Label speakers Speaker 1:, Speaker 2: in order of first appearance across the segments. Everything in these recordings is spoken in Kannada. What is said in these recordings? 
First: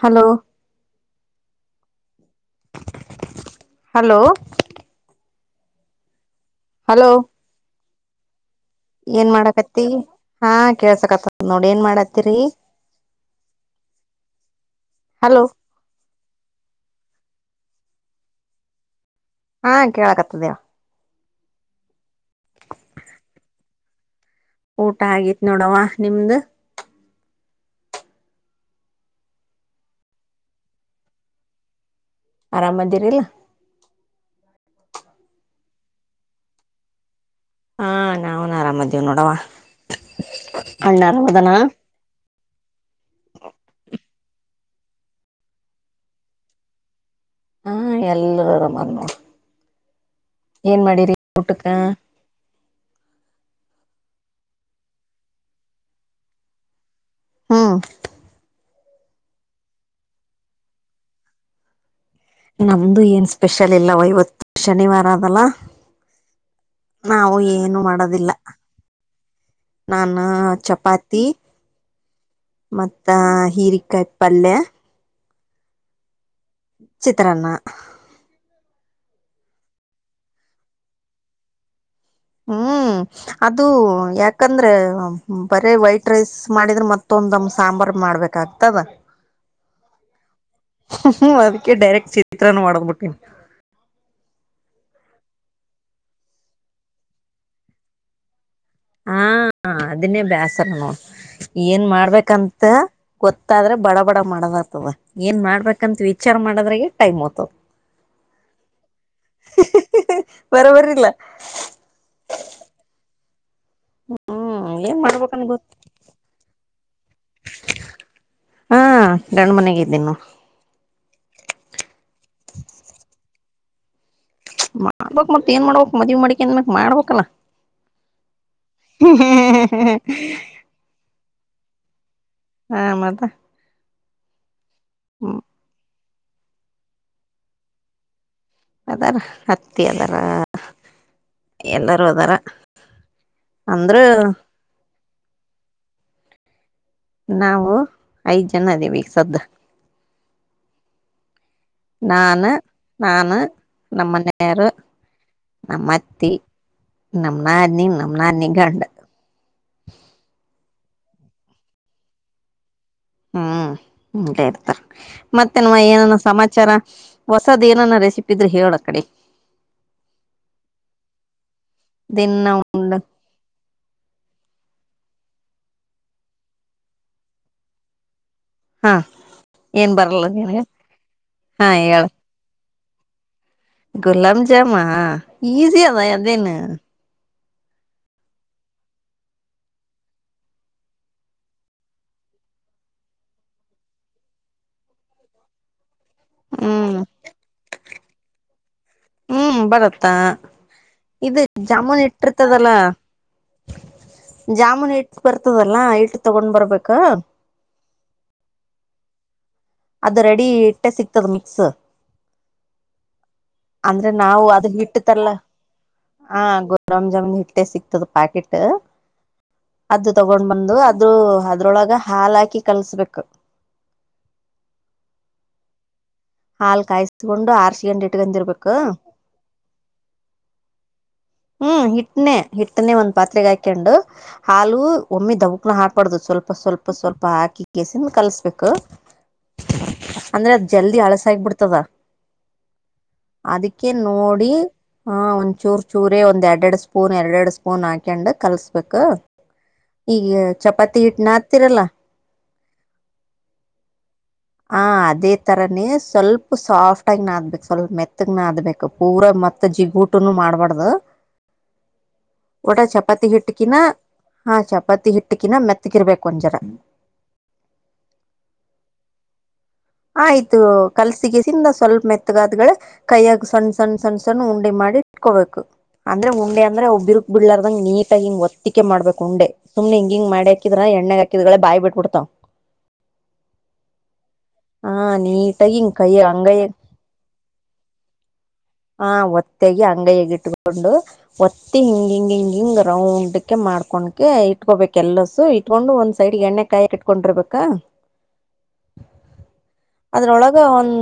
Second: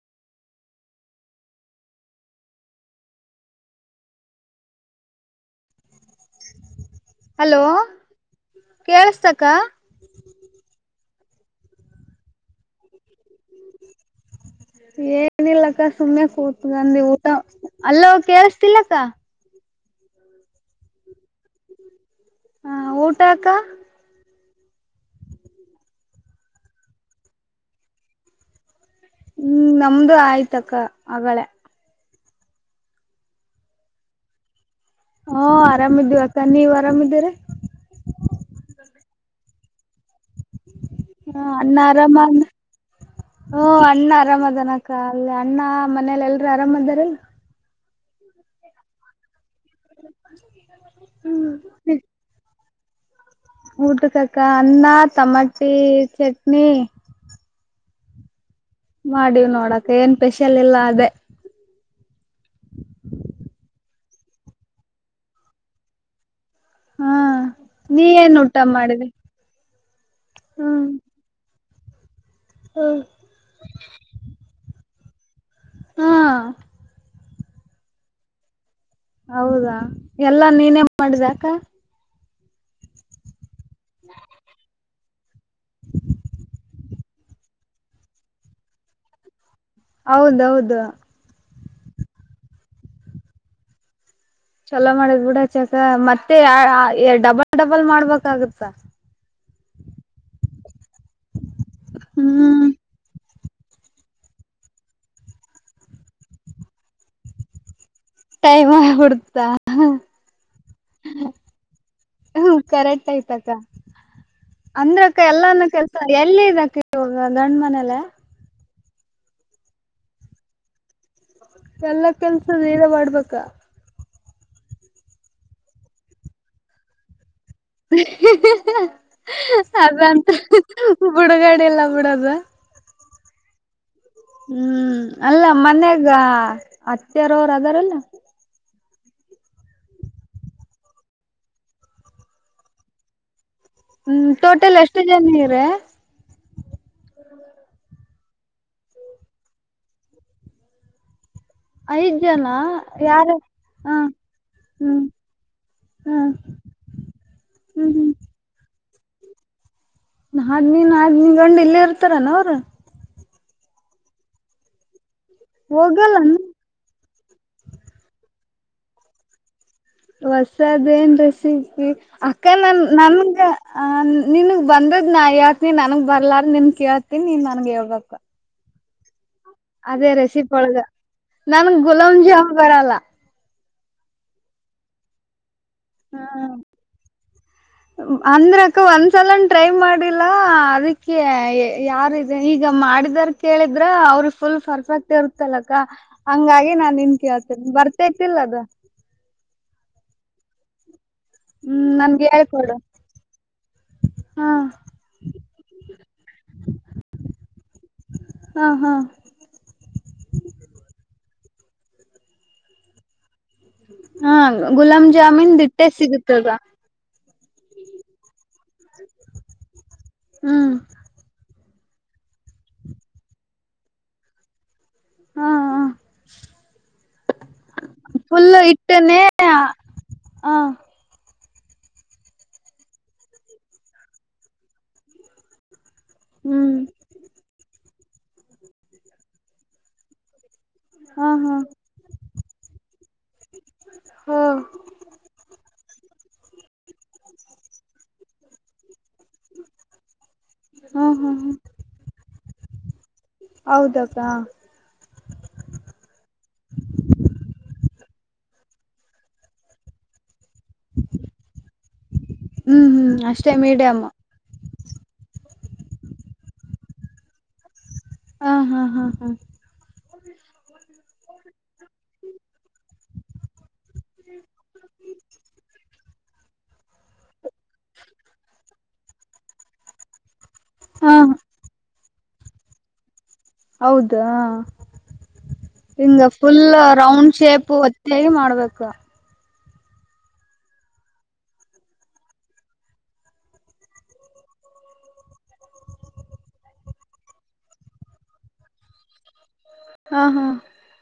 Speaker 1: ಹಲೋ ಹಲೋ ಹಲೋ
Speaker 2: ಹಲೋ
Speaker 1: ಏನ್
Speaker 2: ಕೇಳಸ್ತಕ್ಕ
Speaker 1: ಮಾಡಕತಿ ಹಾ ಕೇಸಕತ್ತ ನೋಡ್ ಏನ್ ಮಾಡತ್ತರಿ ಹಲೋ
Speaker 2: ಏನಿಲ್ಲಕ್ಕ ಸುಮ್ಮನೆ ಕೂತಕಂದಿ ಊಟ ಹಲ್ಲೊ ಕೇಳಳ್ಸ್ತಿಲ್ಲಕ್ಕ
Speaker 1: ಹಾ ಕೇಳಕತ್ತದ್ ಹೇಳು
Speaker 2: ಹ ಊಟಾ ಅಕ್ಕ
Speaker 1: ಊಟ ಆಗಿತ್ ನೋಡವ ನಿಮ್ದು
Speaker 2: ಹ್ಮ್ ನಮ್ದು ಆಯ್ತ ಅಕ್ಕ ಅಗಳೆ
Speaker 1: ಆರಾಮದಿರಿಲ್ಲ
Speaker 2: ಹಾ ಆರಾಮ್ ಇದೀವಕ್ಕ ನೀವ್ ಆರಾಮ್ದೀರಿ
Speaker 1: ಹಾ ನಾವುನು ಆರಾಮದ್ದಿವ್ ನೋಡವಾ
Speaker 2: ಹ ಅನ್ನ ಆರಾಮ ಅಂದು ಹ್ಮೊ ಅಣ್ಣ ಅರಾಮ ಅದನಕ್ಕ ಅಲ್ಲಿ ಅಣ್ಣ ಮನೇಲೆ ಎಲ್ರು ಆರಾಮ್ದಾರಿಲ್
Speaker 1: ಹಾ ಎಲ್ರು ಅರಮವ್ರ್ ನೊಡು
Speaker 2: [unintelligible]
Speaker 1: ಏನ್ ಮಾಡಿರಿ ಊಟಕ್ಕೆ
Speaker 2: ಊಟಕ್ಕಕ್ಕ ಅನ್ನ ತಟಮಟಿ ಚಟ್ನಿ
Speaker 1: ಹಾಂ
Speaker 2: ಮಾಡೀವ್ ನೋಡಕ ಏನ್ ಸ್ಪೆಷಲ್ ಇಲ್ಲ ಅದೇ
Speaker 1: ನಮ್ದು ಏನ್ ಸ್ಪೆಷಲ್ ಇಲ್ಲವ ಇವತ್ತು ಶನಿವಾರ ಅದಲ್ಲ
Speaker 2: ಹಾ
Speaker 1: ನಾವು ಏನು
Speaker 2: ನೀ
Speaker 1: ಮಾಡೋದಿಲ್ಲ
Speaker 2: ಏನ್ ಊಟ ಮಾಡಿದೆ
Speaker 1: ನಾನ
Speaker 2: ಹ್ಮ್
Speaker 1: ಚಪಾತಿ
Speaker 2: ಹ್ಮ್
Speaker 1: ಮತ್ತ ಹೀರಿಕಾಯಿ ಪಲ್ಯ
Speaker 2: ಹಾ
Speaker 1: ಚಿತ್ರಾನ್ನ
Speaker 2: ಹೌದಾ ಎಲ್ಲಾ ನೀನೆ ಮಾಡಿದ್ಯಾಕ
Speaker 1: ಹ್ಮ್ ಅದು ಯಾಕಂದ್ರೆ ಬರೇ ವೈಟ್ ರೈಸ್ ಮಾಡಿದ್ರೆ ಮತ್ತ ತೊಂದಮ ಸಾಂಬಾರ್ು ಮಾಡ್ಬೇಕ ಆಗ್ತದ [unintelligible]
Speaker 2: ಹೌದು ಹೌದು
Speaker 1: ಹ್ಮ ಅದಕ್ಕೆ ಡೈರೆಕ್ಟ್ ಚಿತ್ರನ ಮಾಡದ್ಬಿಟ್ಟೆ [unintelligible]
Speaker 2: ಚಲೋ ಮಾಡಿದ್ ಬಿಡ ಚಕ ಮತ್ತೆ ಡಬಲ್ ಡಬಲ್ ಮಾಡ್ಬೇಕಾಗತ್ತಾ
Speaker 1: ಹಾ ಅದನ್ನೇ ಬೇಸರನು ಏನ್
Speaker 2: ಹ್ಮ್
Speaker 1: ಮಾಡ್ಬೇಕಂತ ಗೊತ್ತಾದ್ರೆ ಬಡ ಬಡ ಮಾಡದಾಗ್ತದ ಏನ್ ಮಾಡ್ಬೇಕಂತ ವಿಚಾರ ಮಾಡದ್ರಾಗ ಟೈಮ್ ಆಗ್್ತದ
Speaker 2: ೈಮ ಕೊತಾ
Speaker 1: ಬರೋಬರಿಲ್ಲ
Speaker 2: ಹ್ಮ ಕರೆಕ್ಟ್ ಐಪ್ಕ್ಕ
Speaker 1: ಹ್ಮ್ ಏನ್
Speaker 2: ಅಂದ್ರಕ್ಕ
Speaker 1: ಮಾಡ್ಬೇಕನ್
Speaker 2: ಎಲ್ಲಾನ
Speaker 1: ಗೊತ್ತ
Speaker 2: ಕೆಲ್ಸ ಎಲ್ಲಿ ಇದಕ್ಕ ಇವ ಗಂಡ ಮನೇಲೆ
Speaker 1: ಹಾ ಗಂಡ ಮನೆಗ ಇದ್ದೀನು
Speaker 2: ಎಲ್ಲ ಕೆಲ್ಸದರ ಮಾಡ್ಬೇಕಾ
Speaker 1: ಮಾಡ್ಬೇಕಕ್ ಮತ್ತತ್ ಏನ್ ಮಾಡ್ಬೇಕಕ್ ಮದ್ ಮಾಡಿಕೇನ್ ಮಕ್ ಮಾಡ್ಬೇಕಲ್ಲಾ
Speaker 2: ಅದಂತ ಬಿುಡುಗಡೆ ಎಲ್ಲ ಬಿಡದು
Speaker 1: ಹಾ ಮದ
Speaker 2: ಹ್ಮ್ ಅಲ್ಲ ಮನ್ಯಾಗ ಹತ್ತರವರು ಅದಾರಲ್ಲ
Speaker 1: ಅದಾರ ಹತ್ತಿ ಅದಾರ ಎಲ್ಲಾರೂ ಅದಾರ ಅಂದ್ರ
Speaker 2: [unintelligible]
Speaker 1: ನಾವು ಐದು ಜನ ಇದ್ದೀವಿ ಈ ಸದ್
Speaker 2: ಐದ್ ಜನ
Speaker 1: ನಾನು
Speaker 2: ಯಾರ
Speaker 1: ನಾನಾ
Speaker 2: ಹ
Speaker 1: ನಮ್ಮನೆಯವರು
Speaker 2: ಹ್ಮ್ ಹ್ಮ್
Speaker 1: ನಮ್ಮತ್ತಿ ನಮನಾಾನಿ
Speaker 2: ಹ್ಮ್ ಹ್ಮ್
Speaker 1: ನಮ ನಾನಿ ಗಂಡ್ [unintelligible]
Speaker 2: [unintelligible]
Speaker 1: ಹ್ಮ್ ಇರ್ತಾರ ಮತ್ತೆ ನವ ಏನನು
Speaker 2: ಹೋಗಲ್ಲನ
Speaker 1: ಸಮಾಚಾರ [unintelligible] ಹೊಸದ್ ಏನನ್ನ ರೆಸಿಪಿದ್ರೆ ಹೇಳ ಕಡೆ
Speaker 2: ಹೊಸದೇನ್ ರೆಸಕ್ಿ
Speaker 1: ದಿನ
Speaker 2: ಅಕ್ಕ ನನ್
Speaker 1: ಉಂಡ
Speaker 2: ನಮಗ ಆ ನಿನ್ಗ್ ಬಂದದ್ ನಾ ಹೇಳ್ತನಿ ನನ್ಗ್ ಬರ್ಲಾರ ನಿನ್ ಕೇಳ್ತೀನಿ ನನ್ಗ್ ಹೇಳ್ಬೇಕಕ್
Speaker 1: ಹಾ ಏನ್
Speaker 2: ಅದೇ
Speaker 1: ಬರಲ್ಲ
Speaker 2: ರೆಸೀಪ್
Speaker 1: ನಿನಗ
Speaker 2: ಒಳಗ
Speaker 1: ಹಾ
Speaker 2: ನನ್
Speaker 1: ಹೇಳ
Speaker 2: ಗುಲಂ್ಜ ಬರಲ್ಲ
Speaker 1: ಗುಲಾಬ್ ಜಾಮ ಈಸಿ ಅದ
Speaker 2: ಹಾ
Speaker 1: ಅದೇನು [unintelligible]
Speaker 2: ಅಂದ್ರಕ್ಕ ಒಂದ್ಸಲನ್ ಟ್ರೈ ಮಾಡಿಲ್ಲ ಅದಕ್ಕೆ ಯಾರ ಇ ಈಗ ಮಾಡಿದಾರ ಕೇಳಿದ್ರ ಅವ್ರ ಫುಲ್ ಪರ್ಫೆಕ್ಟ್ ಇರುತ್ತಲ್ಲಕ್ಕ ಹಂಗಾಗಿ
Speaker 1: ಹ್ಮ್
Speaker 2: ನಾನ್ ನಿನ್ ಕೇ ಹಳ್ತೇನೆಿ ಬರ್ತರ್ತಿಲ್ಲ ಅದು
Speaker 1: ಹ್ಮ್ ಬರತ್ತಾ ಇದು
Speaker 2: ಹ್ಮ್
Speaker 1: ಜಾಮೂನ್
Speaker 2: ನನ್ಗೆ
Speaker 1: ಇಟ್ಟಿರ್ತದಲ್ಲ
Speaker 2: ಹೇಳ್ಕೊಡು ಹಾ
Speaker 1: ಜಾಮೂನ್ ಇಟ್ಟು ಬರ್ತದಲ್ಲ ಇಟ್ಟು ತಗೊಂಡ್ ಬರ್ಬೇಕ
Speaker 2: ಹಾ ಹಾ
Speaker 1: ಅದು ರೆಡಿ ಇಟ್ಟೆ ಸಿಗ್ತದ ಮಿಕ್ಸ್ ಅಂದ್ರೆ
Speaker 2: ಹಾ
Speaker 1: ನಾವು ಅದ
Speaker 2: ಗುಲಾಬ್
Speaker 1: ಇಟ್ಟತಲ್ಲ
Speaker 2: ಜಾಮೀನ್ ದಿಟ್ಟೆ
Speaker 1: ಆ
Speaker 2: ಸಿಗುತ್ತದ
Speaker 1: ಗೊ ರಾಮ್ ಜಾಮ್ ಹಿಟ್ಟೆ ಸಿಕ್ತದ ಪಾಕಿಟ್ ಅದ್ ತಗೊಂಡ್
Speaker 2: ಹ್ಮ್
Speaker 1: ಬಂದು ಅ. ದ್ರು ಅದ್ರೊಳಗ ಹಾಲ್ ಹಾಕಿ ಕಾಲ್ಸ್ಬೇಕು.
Speaker 2: ಹಾ ಹ
Speaker 1: ಹಾಲ್ ಕಾಯ್ಸ್ಕೊಂಡು ಆರ್ಶಕೆಂದ್ ಇಟ್ಕಂದ್ದಿರ್ಬೇಕು.
Speaker 2: ಹಾ.
Speaker 1: ಹ್ಮ್ ಹಿಟ್ನೆ ಹಿಟ್ಟನಿ ಒಂದ್ ಪಾತ್ರೆಗಕೆಂಡು ಹಾಲು. ಒಮ್ಮಿ ದವುಕ್ನ ಹಾಕಬಾರ್ದು ಸ್ವಲ್ಪ
Speaker 2: ಹ್ಮ್
Speaker 1: ಸ್ವಲ್ಪ ಸ್ವಲ್ಪ ಹಾಕಿ. ಸುಮ್ ಕಲಸ್ಬೇಕು. ಅಂದ್ರೆ ಅದ್ ಜಲ್ದಿ
Speaker 2: ಹಾ ಹಾ
Speaker 1: ಅಳಿಸಾಗ್ಬಿಡ್ತದ ಅದಿಕೆ
Speaker 2: ಹೋ
Speaker 1: ನೋಡಿ. ಹಾ ಒಂದ್ ಚೂರ್ ಚೂರೆ ಒಂದ್ ಎರಡ್ ಎರಡ್ ಸ್ಪೂನ್ ಎರಡ್ ಎರಡ್ ಸ್ಪೂನ್ ಹಾಕಂಡು ಕಲ್ಸ್ಬೇಕು. ಈಗ ಚಪಾತಿ
Speaker 2: ಹ್ಮ
Speaker 1: ಹಿಟ್
Speaker 2: ಹ್ಮ್ ಹ್ಮ್
Speaker 1: ನತ್ತಿರಲ.
Speaker 2: ಹೌದಕ್ಕ.
Speaker 1: ಹ ಅದೇ ತರಾನೇ ಸ್ವಲ್ಪ್ ಸಾಫ್ಟಗ್ ನಾದ್ಬೇಕು ಸ್ವಲ್ಪ್ ಮೆತ್ತಗ್ ನಾದ್ಬೇಕು. ಪೂರ ಮತ್ ಜಿಗುಟುನು ಮಾಡ್ಬಾರ್ದು. ಒಟ
Speaker 2: ಹ್ಮ್ ಹ್ಮ್
Speaker 1: ಚಪಾತಿ
Speaker 2: ಅಷ್ಟೇ
Speaker 1: ಹಿಟ್ಕಿನ.
Speaker 2: ಮೀಡಿಯಮ್
Speaker 1: ಹಾ ಚಪಾತಿ ಹಿಟ್ಕಿನ ಮೆತ್ಗಿರ್ಬೇಕು ಒಂಜರ
Speaker 2: ಹಾ ಹಾ ಹಾ ಹಾ.
Speaker 1: ಆಯ್ತು ಕಲ್ಸಿಗೆಸಿಂದ ಸ್ವಲ್ಪ ಮೆತ್ತಗಾದ್ಗಳೆ. ಕೈಯ್ಯಾಗ್ ಸಣ್ ಸಣ್ ಸಣ್ ಸಣ್ ಉಂಡಿ ಮಾಡ್ ಇಟ್ಕೋಬೇಕು. ಅಂದ್ರೆ ಉಂಡೆ ಅಂದ್ರೆ ಅವ್ ಬೀರ್ಕ್ ಬಿಡ್ಲರ್ದಂಗ್ ನೀಟಾಗಿ ಹಿಂಗ್ ಒತ್ತಿಕೆಂದ್ ಮಾಡ್ಬಕ್ ಉಂಡೆ ಸುಮ್ನೆ ಹಿಂಗ್ ಹಿಂಗ್ ಮಾಡ್. ಕಿದ್ರ ಎಣ್ಣೆಗ್
Speaker 2: ಹಾ
Speaker 1: ಹಾಕಿದ್ಗುಳೆ ಬಾಯಿ ಬಿಟ್ ಬಿಡ್ತಾವ.
Speaker 2: ಹೌದಾ.
Speaker 1: ಆ ನೀಟಾಗಿ ಹಿಂಗ್ ಕೈ
Speaker 2: ಹಿಂಗ ಫುಲ್
Speaker 1: ಅಂಗೈಯ
Speaker 2: ರೌಂಡ್ ಶೇಪ್ ಹೊತ್ತಿ ಮಾಡ್ಬೇಕು.
Speaker 1: ಹಾ ಓತ್. ತಗಿ ಅಂಗೈಯಗ್ ಇಟ್ಕೊಂದು. ಒತ್ತಿ ಹಿಂಗ್ ಹಿಂಗ್ ಹಿಂಗ್ ಹಿಂಗ್ ರೌಂಡುಕೆ ಮಾಡ್ಕೊನಕೆ ಇಟ್ಕೊಬೇಕ್ ಎಲ್ಲಸು. ಇಟ್ಕೊಂಡು ಒಂದ್ ಸೈಡ್ಗ್ ಎಣ್ಣೆ ಕಾಯಕ್ ಇಟ್ಕೊಂಡಿರ್ಬೇಕಾ.
Speaker 2: ಹಾ ಹಾ
Speaker 1: ಅದ್ರೊಳಗ ಒಂದ್.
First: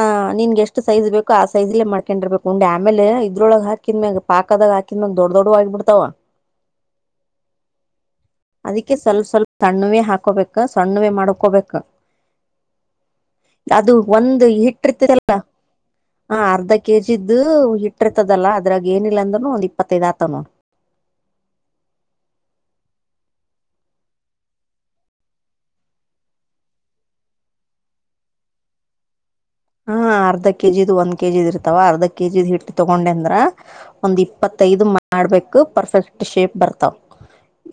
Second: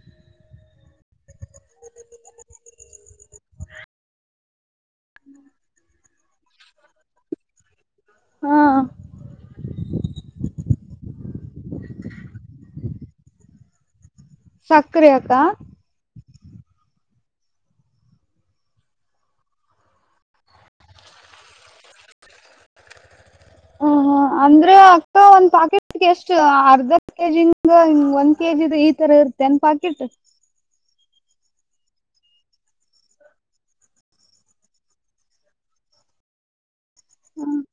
Speaker 1: ಆ ನಿನ್ಗೆಷ್ಟು ಸೈಜ್ ಬೇಕೊ ಆ ಸೈಜಲ್ಲೇ ಮಾಡ್ಕೊಂಡಿರ್ಬೇಕ್ ಉಂಡೆ ಆಮೇಲೆ ಇದ್ರೊಳಗ್ ಹಾಕಿದ್ಮ್ಯಾಗ. ಪಾಕದಾಗ್ ಹಾಕಿಮೆಗ್ ದೊಡ್ ದೊಡ್ಡವ್ ಆಗಬಿಡ್ತಾವ.
Speaker 2: ಹಾ
Speaker 1: ಅದಿಕ್ಕೆ ಸ್ವಲ್ಪ್ ಸ್ವಲ್ಪ್ ಸಣ್ಣವೇ ಹಾಕೋಬೇಕ ಸಣ್ಣವೇ ಮಾಡ್ಕೋಬೇಕ. ಅದು ಒಂದ್
Speaker 2: ಸಕ್ರೆ ಅಕ್ಕ
Speaker 1: ಹಿಟಿರ್ತೀರಲ್ಲ. ಹ ಅರ್ಧ ಕೆಜಿದು ಇಟ್ಟಿರ್ತದಲ್ಲ ಅದ್ರಾಗ್ ಏನಿಲ್ ಅಂದ್ರೂನು ಒಂದ್ ಇಪ್ಪತ್ತೈದ್ ಆತವ್ ನೋಡ್.
Speaker 2: ಹ ಹ
Speaker 1: [inaudible]
Speaker 2: ಅಂದ್ರೆ ಅಕ್ಕ ಒಂದ್ ಪಾಕೆಟ್ಗೆ ಎಷ್ಟು ಅರ್ಧ ಕೆಜಿಂಗ ಒಂದ್ ಕೆಜಿ ಇತರ ಇರ್ತ.
Speaker 1: ಹಾ ಅರ್ಧ ಕೆಜಿದು ಒಂದ್ ಕೆಜಿದು ಇರ್ತವ ಅರ್ಧ ಕೆಜಿದ್ ಹಿಟ್ ತೊಗೊಂಡೆಂದ್ರ. ಒಂದ್ ಇಪ್ಪತ್ತೈದು ಮಾಡ್ಬೇಕು ಪರ್ಫೆಕ್ಟ್ ಶೇಪ್ ಬರ್ತಾವ್.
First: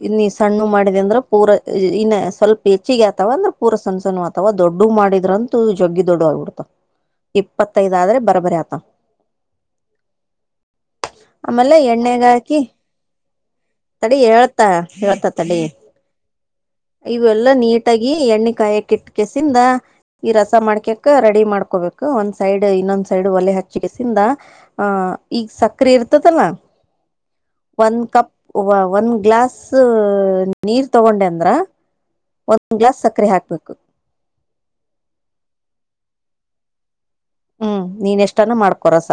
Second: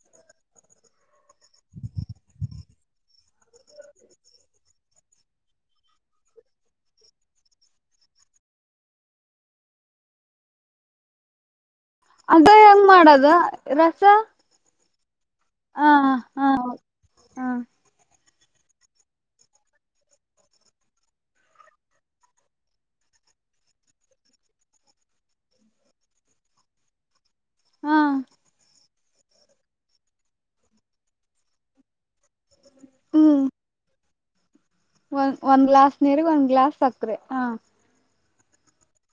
Speaker 1: ಇನ್ ನೀ ಸಣ್ಣುವ್ ಮಾಡಿದಂದ್ರ ಪೂರ ಇನ್ನ ಸ್ವಲ್ಪ್. ಹೆಚ್ಚಿಗ್ಯಾತವಂದ್ರ ಪೂರ ಸಣ್ ಸಣ್ಣುವ್ ಆತವ ದೊಡ್ದುವ್ ಮಾಡಿದ್ರಂತೂ ಜಗ್ಗಿ ದೊಡುವ್ ಆಗ್ಬಿಡ್ತಾವ್. ಇಪ್ಪತ್ತೈದ್ ಆದ್ರೆ ಬರಬ್ಬರಿ ಆತವ್ ಆಮೇಲೆ ಎಣ್ಣೆ.
Speaker 2: ಅದೆ ಹೆಂಗ್ ಮಾಡದ ರಸ.
Speaker 1: ತ್ತ ಹೇಳ್ತ ತಡಿ
Speaker 2: ಹ ಹ
Speaker 1: ಇವ್
Speaker 2: ಹ
Speaker 1: ಎಲ್ಲಾ ನೀಟಾಗಿ ಎಣ್ಣೆ ಕಾಯಕಿಟ್. ಕೆಸಿಂದ ಈ ರಸ ಮಾಡ್ಕಕ್ ರೆಡಿ ಮಾಡ್. ಮಾಡ್ಕೋಬೇಕು ಒಂದ್ ಸೈಡ್ ಇನ್ನೊಂದ್ ಸೈಡ್ ಒಲೆ ಹಚ್ಚಿಕೆಸಿಂದ. ಆ ಇಗ್ ಸಕ್ರಿ ಇರ್ತತಲ
Speaker 2: ಹ
Speaker 1: ಒಂದ್ ಕಪ್. ಒಂದ್ ಗ್ಲಾಸ್ ನೀರ್ ತಗೊಂಡೆಂದ್ರ ಒಂದ್ ಗ್ಲಾಸ್ ಸಕ್ರೆ ಹಾಕ್ಬೇಕ್.
Speaker 2: ಒನ್ ಒಂದ್ ಗ್ಲಾಸ್ ನೀರಿಗ್ ಒಂದ್ ಗ್ಲಾಸ್ ಸಕ್ರೆ ಹ.
Speaker 1: ಹ್ಮ್ ನೀನ್ ಎಷ್ಟಾನ ಮಾಡ್ಕೊ ರಸ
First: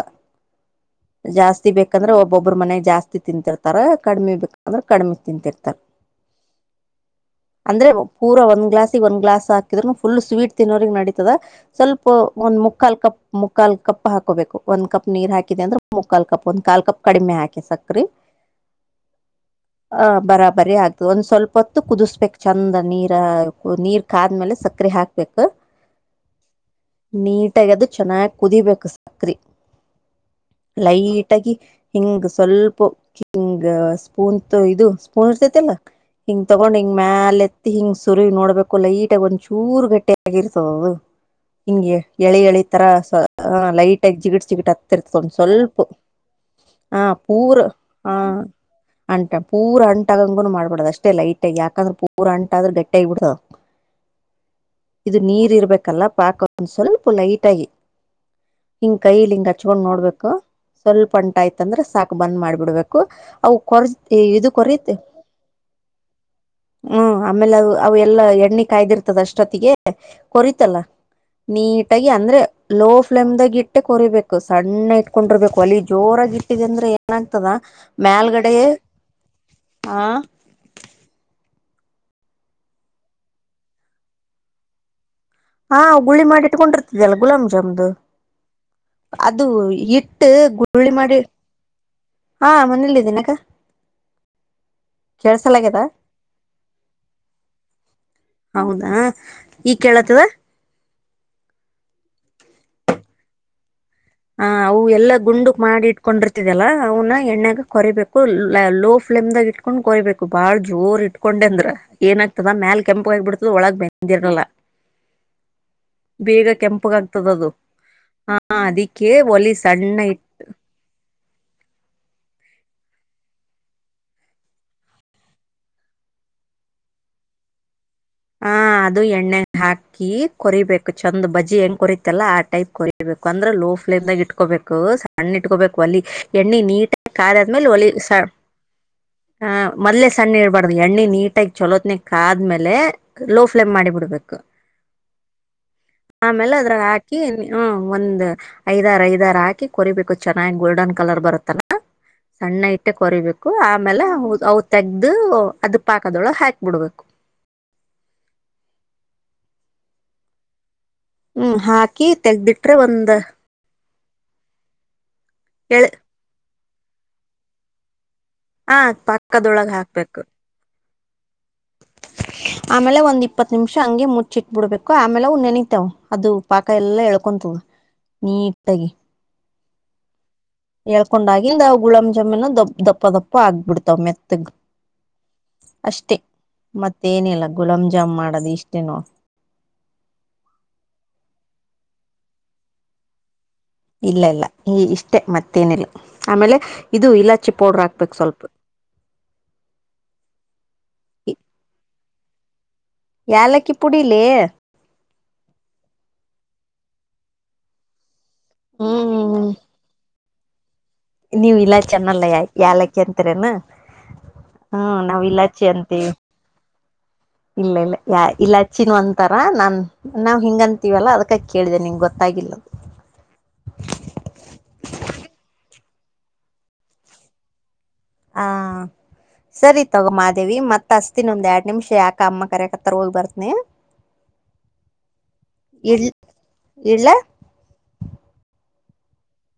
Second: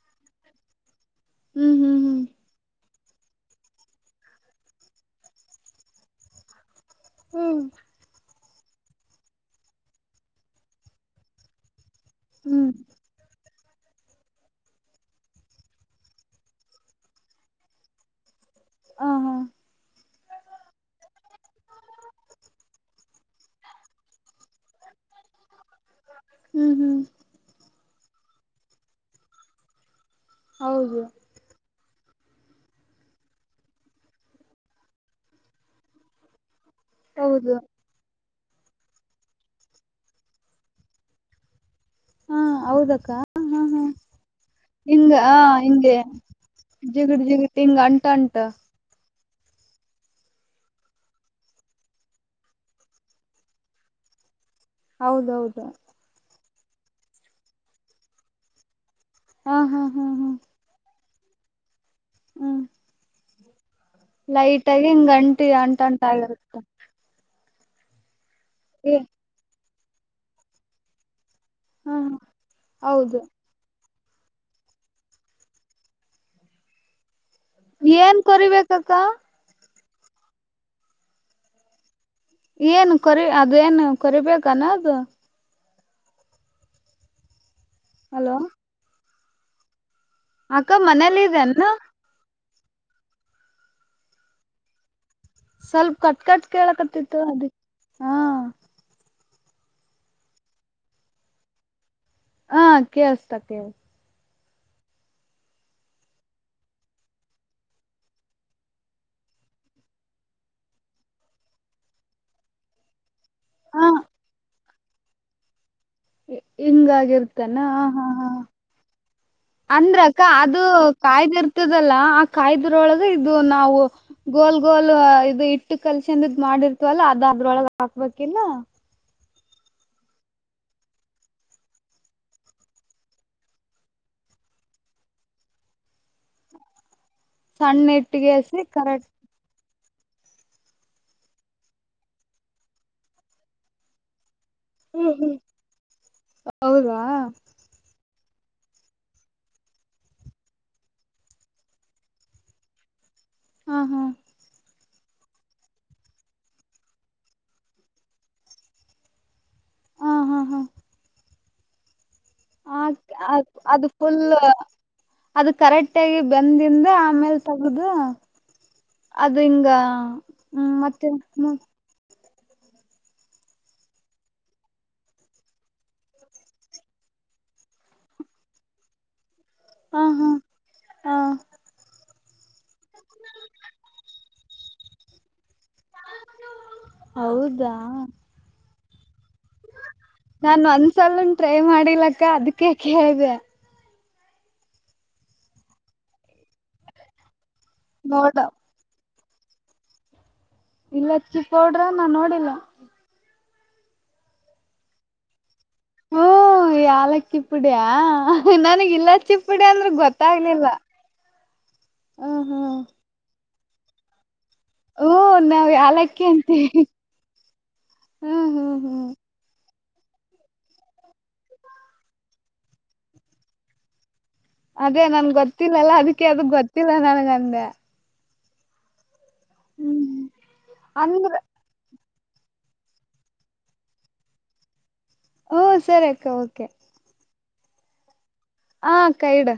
Speaker 1: ಜಾಸ್ತಿ
Speaker 2: ಹ್ಮ್
Speaker 1: ಬೇಕ್.
Speaker 2: ಹ್ಮ್
Speaker 1: ಯಾಕಂದ್ರೆ
Speaker 2: ಹ್ಮ್
Speaker 1: ಒಬ್ಬೊಬ್ರ ಮನೆಗ್ ಜಾಸ್ತಿ ತಿಂತಿರ್ತಾರ ಕಡಿಮೆ ಬೇಕಂದ್ರೆ ಕಡಿಮೆ ತಿಂತಿರ್ತಾರ.
Speaker 2: ಹ್ಮ್
Speaker 1: ಅಂದ್ರೆ ಪೂರಾ ಒಂದ್ ಗ್ಲಾಸಿಗ್ ಒಂದ್ ಗ್ಲಾಸ್. ಹಾಕಿದ್ರೂನು ಫುಲ್ ಸ್ವೀಟ್ ತಿನ್ನೋರಿಗ್ ನೆಡಿತದ ಸ್ವಲ್ಪು ಒಂದ್
Speaker 2: ಹ್ಮ್
Speaker 1: ಮುಕ್ಕಾಲ್ ಕಪ್. ಮುಕ್ಕಾಲ್ ಕಪ್ ಹಾಕೋಬೇಕು ಒಂದ್ ಕಪ್ ನೀರ್ ಹಾಕಿದೆ ಅಂದ್ರೆ ಮುಕ್ಕಾಲ್ ಕಪ್ ಒಂದ್ ಕಾಲ್ ಕಪ್ ಕಡಿಮೆ ಹಾಕಿ ಸಕ್ರೆ. [unintelligible]
Speaker 2: ಹ ಹಾ
Speaker 1: ಆ ಬರಾಬರಿ ಆಗ್ತು ಒಂದ ಸ್ವಲ್ಪ ಹೊತ್ತು ಕುದಿಸ್ಬೇಕು ಚೆಂದ ನೀರ ನೀರು ಕಾದ್ಮೇಲೆ ಸಕ್ಕರೆ ಹಾಕ. ಬೇಕ್.
Speaker 2: ಹ್ಮ್ ಹ್ಮ್.
Speaker 1: ನೀಟಾಗಿ ಅದು ಚೆನ್ನಾಗಿ ಕುದಿಬೇಕು ಸಕ್ರಿ
Speaker 2: ಹೌದು
Speaker 1: ಲೈಟ್. ಒಟ್ಟಾಗಿ ಹಿಂಗ ಸ್ವಲ್ಪ ಹಿಂಗ ಸ್ಪೂನ ತೊಂದ ಇದು ಸ್ಪೂನ್ ಇರ್ತೈತಿಲ್ಲ. ಹಿಂಗ್ ತಗೊಂಡ್ ಹಿಂಗ ಮ್ಯಾಲೆ
Speaker 2: ಹೌದು
Speaker 1: ಎತ್ತಿ ಹಿಂಗಸ. ಸುರಿ ನೋಡ್ಬೇಕು ಲೈಟ್ ಆಗ ಒಂದ್ ಚೂರು ಗಟ್ಟೆ ಆಗಿರ್ತದ ಅದು ಹಿಂಗೆ. ಎಳಿ
Speaker 2: ಹಾ
Speaker 1: ಎಳಿ ತರ
Speaker 2: ಹೌದಕ್ಕ ಹಾ ಹಾ
Speaker 1: ಲೈಟ್ ಆಗಿ ಜಿಗ ಜಿಗಿಟ್
Speaker 2: ಹಿಂಗ
Speaker 1: ಹತ್ತಿರ್ತ್ಕೊಂಡ್
Speaker 2: ಆ
Speaker 1: ಸ್ವಲ್ಪ.
Speaker 2: ಹಿಂಗೆ
Speaker 1: ಹಾ
Speaker 2: ಜಿಗಟ್
Speaker 1: ಪೂರ
Speaker 2: ಜಿಗಟ್ ಹಿಂಗ ಅಂಟ
Speaker 1: ಹಾ.
Speaker 2: ಅಂಟ
Speaker 1: ಅಂಟ ಪೂರಾಂಟ ಆಂಗೂ ಮಾಡ್ಬಾರಡ್ದ ಅಷ್ಟೇ ಲೈಟ್ ಆಗಿ ಯಾಕಂದ್ರೆ ಪೂರ ಅಂಟ ಆದ್ರೆ ಗಟ್ಟಿ ಆಗಬಡ್ಡತ. ಇದು ನೀರಿ
Speaker 2: ಹೌದೌದು
Speaker 1: ಇರ್ಬೇಕಲ್ಲ ಪಾಕ ಒ ಸ್ವಲ್ಪ ಲೈಟ ಆಗಿ. ಹಿಂಗ್ ಕೈಯಲಿ ಹಿಂಗ
Speaker 2: ಹಾ ಹಾ
Speaker 1: ಹಚ್ಕೊಂಡ್
Speaker 2: ಹಾ ಹಾ
Speaker 1: ನೋಡ್ಬೇಕು. ಸ್ವಲ್ಪ ಉಂಟ ಆಯ್ತಂದ್ರೆ ಸಾಕು ಬಂದ್
Speaker 2: ಹ್ಮ್
Speaker 1: ಮಾಡ್ಬಿಡ್ಬೇಕು ಅವು ಕೊರ್. ಇದು
Speaker 2: ಲೈಟ್ ಆಗಿ
Speaker 1: ಕೊರಿತ್
Speaker 2: ಹಿಂಗಗೆ ಅಂಟಿ ಅಂಟು ಅಂಟ ಆಗಿರುತ್ತೆ.
Speaker 1: ಹ್ಮ್ ಆಮೇಲೆ ಅ ಅ ಎಲ್ಲಾ ಎಣ್ಣೆ
Speaker 2: ಏ
Speaker 1: ಕಾಯ್ದಿರ್ತದ ಅಷ್ಟೊತ್ತಿಗೆ. ಕೊರಿತಲ್ಲ
Speaker 2: ಹಾ
Speaker 1: ನೀಟಾಗಿ ಅಂದ್ರೆ ಲೋ
Speaker 2: ಹೌದು
Speaker 1: ಫ್ಲೇಮ್್ದಾಗ ಇ. ಕೊರಿಬೇಕು ಸಣ್ಣ ಇಟ್ಕೊಂಡಿರ್ಬೇಕು ಅಲ್ಲಿ ಜೋರಾಗಿ ಇಟ್ಟಿದೆ ಅಂದ್ರೆ. ಚನ್ನಾಗ್ತದಾ
Speaker 2: ಏನ್
Speaker 1: ಮ್ಯಲ್ಗಡೆ
Speaker 2: ಕೊರಿಬೇಕಕ್ಕ
Speaker 1: ಹ.
Speaker 2: ಏನು ಕೊರಿ ಅದೇಏನು ಕೊರಿಬೇಕಾನ ಅದು.
Speaker 1: ಹಾ ಗುಳ್ಳಿ ಮಾಡಿ ಇಟ್ಕೊಂಡಿರ್ತಿದ್ಯಲ್ಲ ಗುಲಾಂ ಜಾಮ್್ದು.
Speaker 2: ಹಲೋ.
Speaker 1: ಅದು ಇಟ್ಟು
Speaker 2: ಅಕ್ಕ
Speaker 1: ಗುರುಳ್ಳಿ ಮಾಡಿ.
Speaker 2: ಮನೇಲಿ ಇದೆನ್ನ
Speaker 1: ಹಾ ಮನೇಲ್ಲಿದ್ದೀನಿ ಯಾಕ. ಕೇಳ್ಸಲಾಗ್ಯದ
Speaker 2: ಸ್ವಲ್ಪ ಕಟ್ ಕಟ್ ಕೇಳಕತ್ತಿತ್ತು ಅದಿಕ್ಕೆ ಹಾ
Speaker 1: ಹೌದಾ. ಈ ಕೇಳತ್ವ.
Speaker 2: ಹಾ ಕೇಳ್ಸ್ತಾ ಕೇೇಳತಾ.
Speaker 1: ಹ ಅವು ಎಲ್ಲಾ ಗುಂಡಕ್ ಮಾಡಿ ಇಟ್ಕೊಂಡಿರ್ತಿದಲ್ಲಾ ಅವನ್ನ ಎಣ್ಣ್ಯಾಗ ಕೊರಿಬೇಕು ಲಾ ಲೋ ಫ್ಲೇಮ್ಾಗ ಇೊಂಡ. ಇಕೊಂಡ್ ಕೊಯಬೇಕು ಬಾಳ ಜೋರ್ ಇಟ್ಕೊಂಡೆ ಅಂದ್ರ ಏನ ಆಗ್ತದ ಮೇಲ್ ಕೆಂಪು ಆಗಿಬಿಡ್ತ. ಒಳಗ್
Speaker 2: ಹಾ
Speaker 1: ಬಂದಿರ್ನಲ್ಲ.
Speaker 2: ಹಿಂಗಾಗಿರ್ತಾನ ಹ ಹಾ ಹಾ
Speaker 1: ಅದಿಕ್ಕೆ ಒಲಿ ಸಣ್ಣ
Speaker 2: ಅಂದ್ರ.
Speaker 1: ಇಟ್
Speaker 2: ಅದು ಕಾಯ್ದ ಇರ್ತದಲ್ಲ ಆ ಕಾಯ್ದರೊಳಗೆ ಇದು ನಾವು. ಗೋಲ್ ಗೋಲ್ ಇದು ಇಟ್ಟು ಕಲ್ಸಿಂದ ಇದ್ ಮಾಡಿರ್ತವಲ್ಲ ಅದ ಅದ್ರೊಳಗ ಹಾಕ್ಬೇಕಿಲ್ಲ
Speaker 1: ಹ ಅದು ಎಣ್ಣೆ ಹಾಕ್. ಹಕಿ ಕೊರಿಬೇಕು ಚಂದ್ ಬಜಿ ಹೆಂಗ ಕೊರಿತಲ್ಲ ಆ ಟೈಪ್. ಕೊರಿೀಬೇಕು ಅಂದ್ರೆ ಲೋ ಫ್ಲೇಮ್ ದಾಗ ಇಟ್ಕೋಬೇಕು ಸಣ್ಣಿಟ್ಕೊಬೇಕು ಒಲಿ ಎಣ್ಣೆ ನೀಟಾಗಿ ಕಾದಾದ್ಮೇಲೆ ಒಲಿ
Speaker 2: ಸಣ್ಣ
Speaker 1: ಸ.
Speaker 2: ಇಟ್ಟಿಗೆ ಹಸಿ ಕರೆಕ್ಟ್
Speaker 1: ಹ ಮೊಲೇ ಸಣ್ಣ ಇಳ್ಬಾರ್ದು ಎಣ್ಣೆ ನೀಟಾಗಿ ಚಲೋತ್ನ ಕ ಆದ್ಮೇಲೆ. ಲೋ ಫ್ಲೇಮ್ ಮಾಡಿ ಬಿಿಡ್ಬೇಕು ಆಮೇಲೆ ಅದ್ರ
Speaker 2: ಹೌದಾ
Speaker 1: ಹಾಕಿ. ಹ ಒಂದ್ ಐದಾರ ಐದಾರು ಹಾಕಿ ಕೊರಿಬೇಕು ಚೆನ್ನಾಗಿ ಗೋಲ್ಡನ್ ಕಲರ್ ಬರುತ್ತನ. ಸಣ್ಣ ಇಟ್ಟೆ ಕೊರಿಬೇಕು
Speaker 2: ಹಾ ಹಾ
Speaker 1: ಆಮೇಲೆ ಅವು ತೆೆಗೆದು ಅದು ಪಾಕದೊಳಗೆ ಹಾಕಿಬಿಡ್ಬೇಕು.
Speaker 2: ಹಾ ಹಾ ಹಾ
Speaker 1: ಹ್ಮ್ ಹಾಕಿ ತೆಗಬಿಟ್ರೆ ಒಂದ್.
Speaker 2: ಆ ಅದು ಫುಲ್ ಅದು
Speaker 1: ಎಳ್
Speaker 2: ಕರೆಕ್ಟ್ ಆಗಿ ಬೆಂದಿಂದ ಆಮೇಲ್ ತಗ್ದ.
Speaker 1: ಹಾ
Speaker 2: ಅದು
Speaker 1: ಪಾಕದೊಳಗ
Speaker 2: ಹಿಂಗ
Speaker 1: ಹಾಕ್ಬೇಕು
Speaker 2: ಹ್ಮ ಮತ್ತೆ.
Speaker 1: ಆಮೇಲೆ ಒಂದ ಇಪ್ಪತ್ ನಿಮಿಷ ಹಂಗೆ ಮುಚ್ಚಿಟ್ ಬಿಡ್ಬೇಕು ಆಮೇಲೆ ಅವು ನೆನಿತಾವ ಅದು. ಪಾಕ ಎಲ್ಲ ಎಳ್ಕೊಂತ ನೀಟಾಗಿ.
Speaker 2: ಹ ಹಾ. ಹಾ
Speaker 1: ಹೇಳ್ಕೊಂಡಾಗಿಂದ ಗುಲಂ ಜಾಮೀನ ದ ದಪ್ಪ ದಪ್ಪ ಆಗ್ಬಿಡ್ತಾವ್ ಮೆತ್ತಗ್. ಅಷ್ಟೇ ಮತ್ತೇನಿಲ್ಲ
Speaker 2: ಹೌದಾ
Speaker 1: ಗುಲಾಮ ಜಾಮ್ ಮಾಡದು ಇಷ್ಟೇನು.
Speaker 2: ನಾ ಒಂದ್ಸಲನ್ ಟ್ರೈ ಮಾಡಿಲಕ್ಕ ಅದಕ ಕೇಳ್ದ.
Speaker 1: ಇಲ್ಲಾ ಇಲ್ಲಾ ಈ ಇಷ್ಟೇ ಮತ್ತೇನಿಲ್ ಆಮೇಲೆ ಇದು ಇಲಾಚಿ ಪೌಡರ್ ಹಾಕ್ಬೇಕು ಸ್ವಲ್ಪ.
Speaker 2: ನೋಡ ಇಲಾಚಿ ಪೌಡ್ರ ನಾ ನೋಡಿಲ್ಲ.
Speaker 1: ಯಾಲಕ್ಕಿ ಪುಡಿಲೇ.
Speaker 2: ಓ ಯಾಲಕ್ಕಿ ಪುಡಿಯಾ ನನಗ ಇಲಾಚಿ
Speaker 1: ಹ್ಮ್
Speaker 2: ಪುಡಿ ಅಂದ್ರ ಗೊತ್ತಾಗ್ಲಿಲ್ಲ.
Speaker 1: ನೀವ್ ಇಲಾಚಿ ಅನ್ನಲ್ಲಾ
Speaker 2: ಹ್ಮ್ ಹ್ಮ್
Speaker 1: ಯಾಲಕ್ಕಿ ಅಂತೆರೇನ. ಹ್ಮ್ ನಾವ್
Speaker 2: ಹ್ಮ
Speaker 1: ಇಲಾಚಿ ಅಂತೀವಿ
Speaker 2: ಯಾಲಕ್ಕಿ ಅಂತೀವಿ
Speaker 1: ಇಲ್ಲಾ ಇಲ್ಲಾ ಯಾ
Speaker 2: ಹ್ಮ್ ಹ್ಮ್
Speaker 1: ಇಲಾಚಿನು
Speaker 2: ಹ್ಮ್
Speaker 1: ಅಂತಾರ. ಹಾ ನಾನ್ ನಾವ್ ಹಿಂಗ ಅಂತೀವಲ್ಲ ಅದಕ ಕೇಳಿದೆ ನಿಂಗ್ ಗೊತ್ತಾಗಿಲ್ಲ.
Speaker 2: ಅದೇ ನನಗ್ ಗೊತ್ತಿಲ್ ಅಲಾ ಅದಕ್ಕೆ ಅದು ಗೊತ್ತಿಲ್ಲ ನನಗ್ ಅಂದೆ.
Speaker 1: ಹ ಸರಿ ತಗೊ
Speaker 2: ಹ್ಮ್
Speaker 1: ಮಾದೇವಿ ಮತ್ತ ಹಸ್ತಿನಿ
Speaker 2: ಅಂದ್ರ
Speaker 1: ಒಂದ್ ಎರಡ್. ನಿಮ್ಶ ಯಾಕ ಅಮ್ಮ ಕರ್ಯಾಕ್ ಹತ್ತರ್ ಹೋಗಿ ಬರ್ತನಿ.
Speaker 2: ಓ ಸರಿ
Speaker 1: ಇಡ್ಲ್
Speaker 2: ಅಕ್ಕ ಓಕೆ.
Speaker 1: ಇಡ್ಲಾ.
Speaker 2: ಹಾ ಅಕ್ಕ ಇಡ್.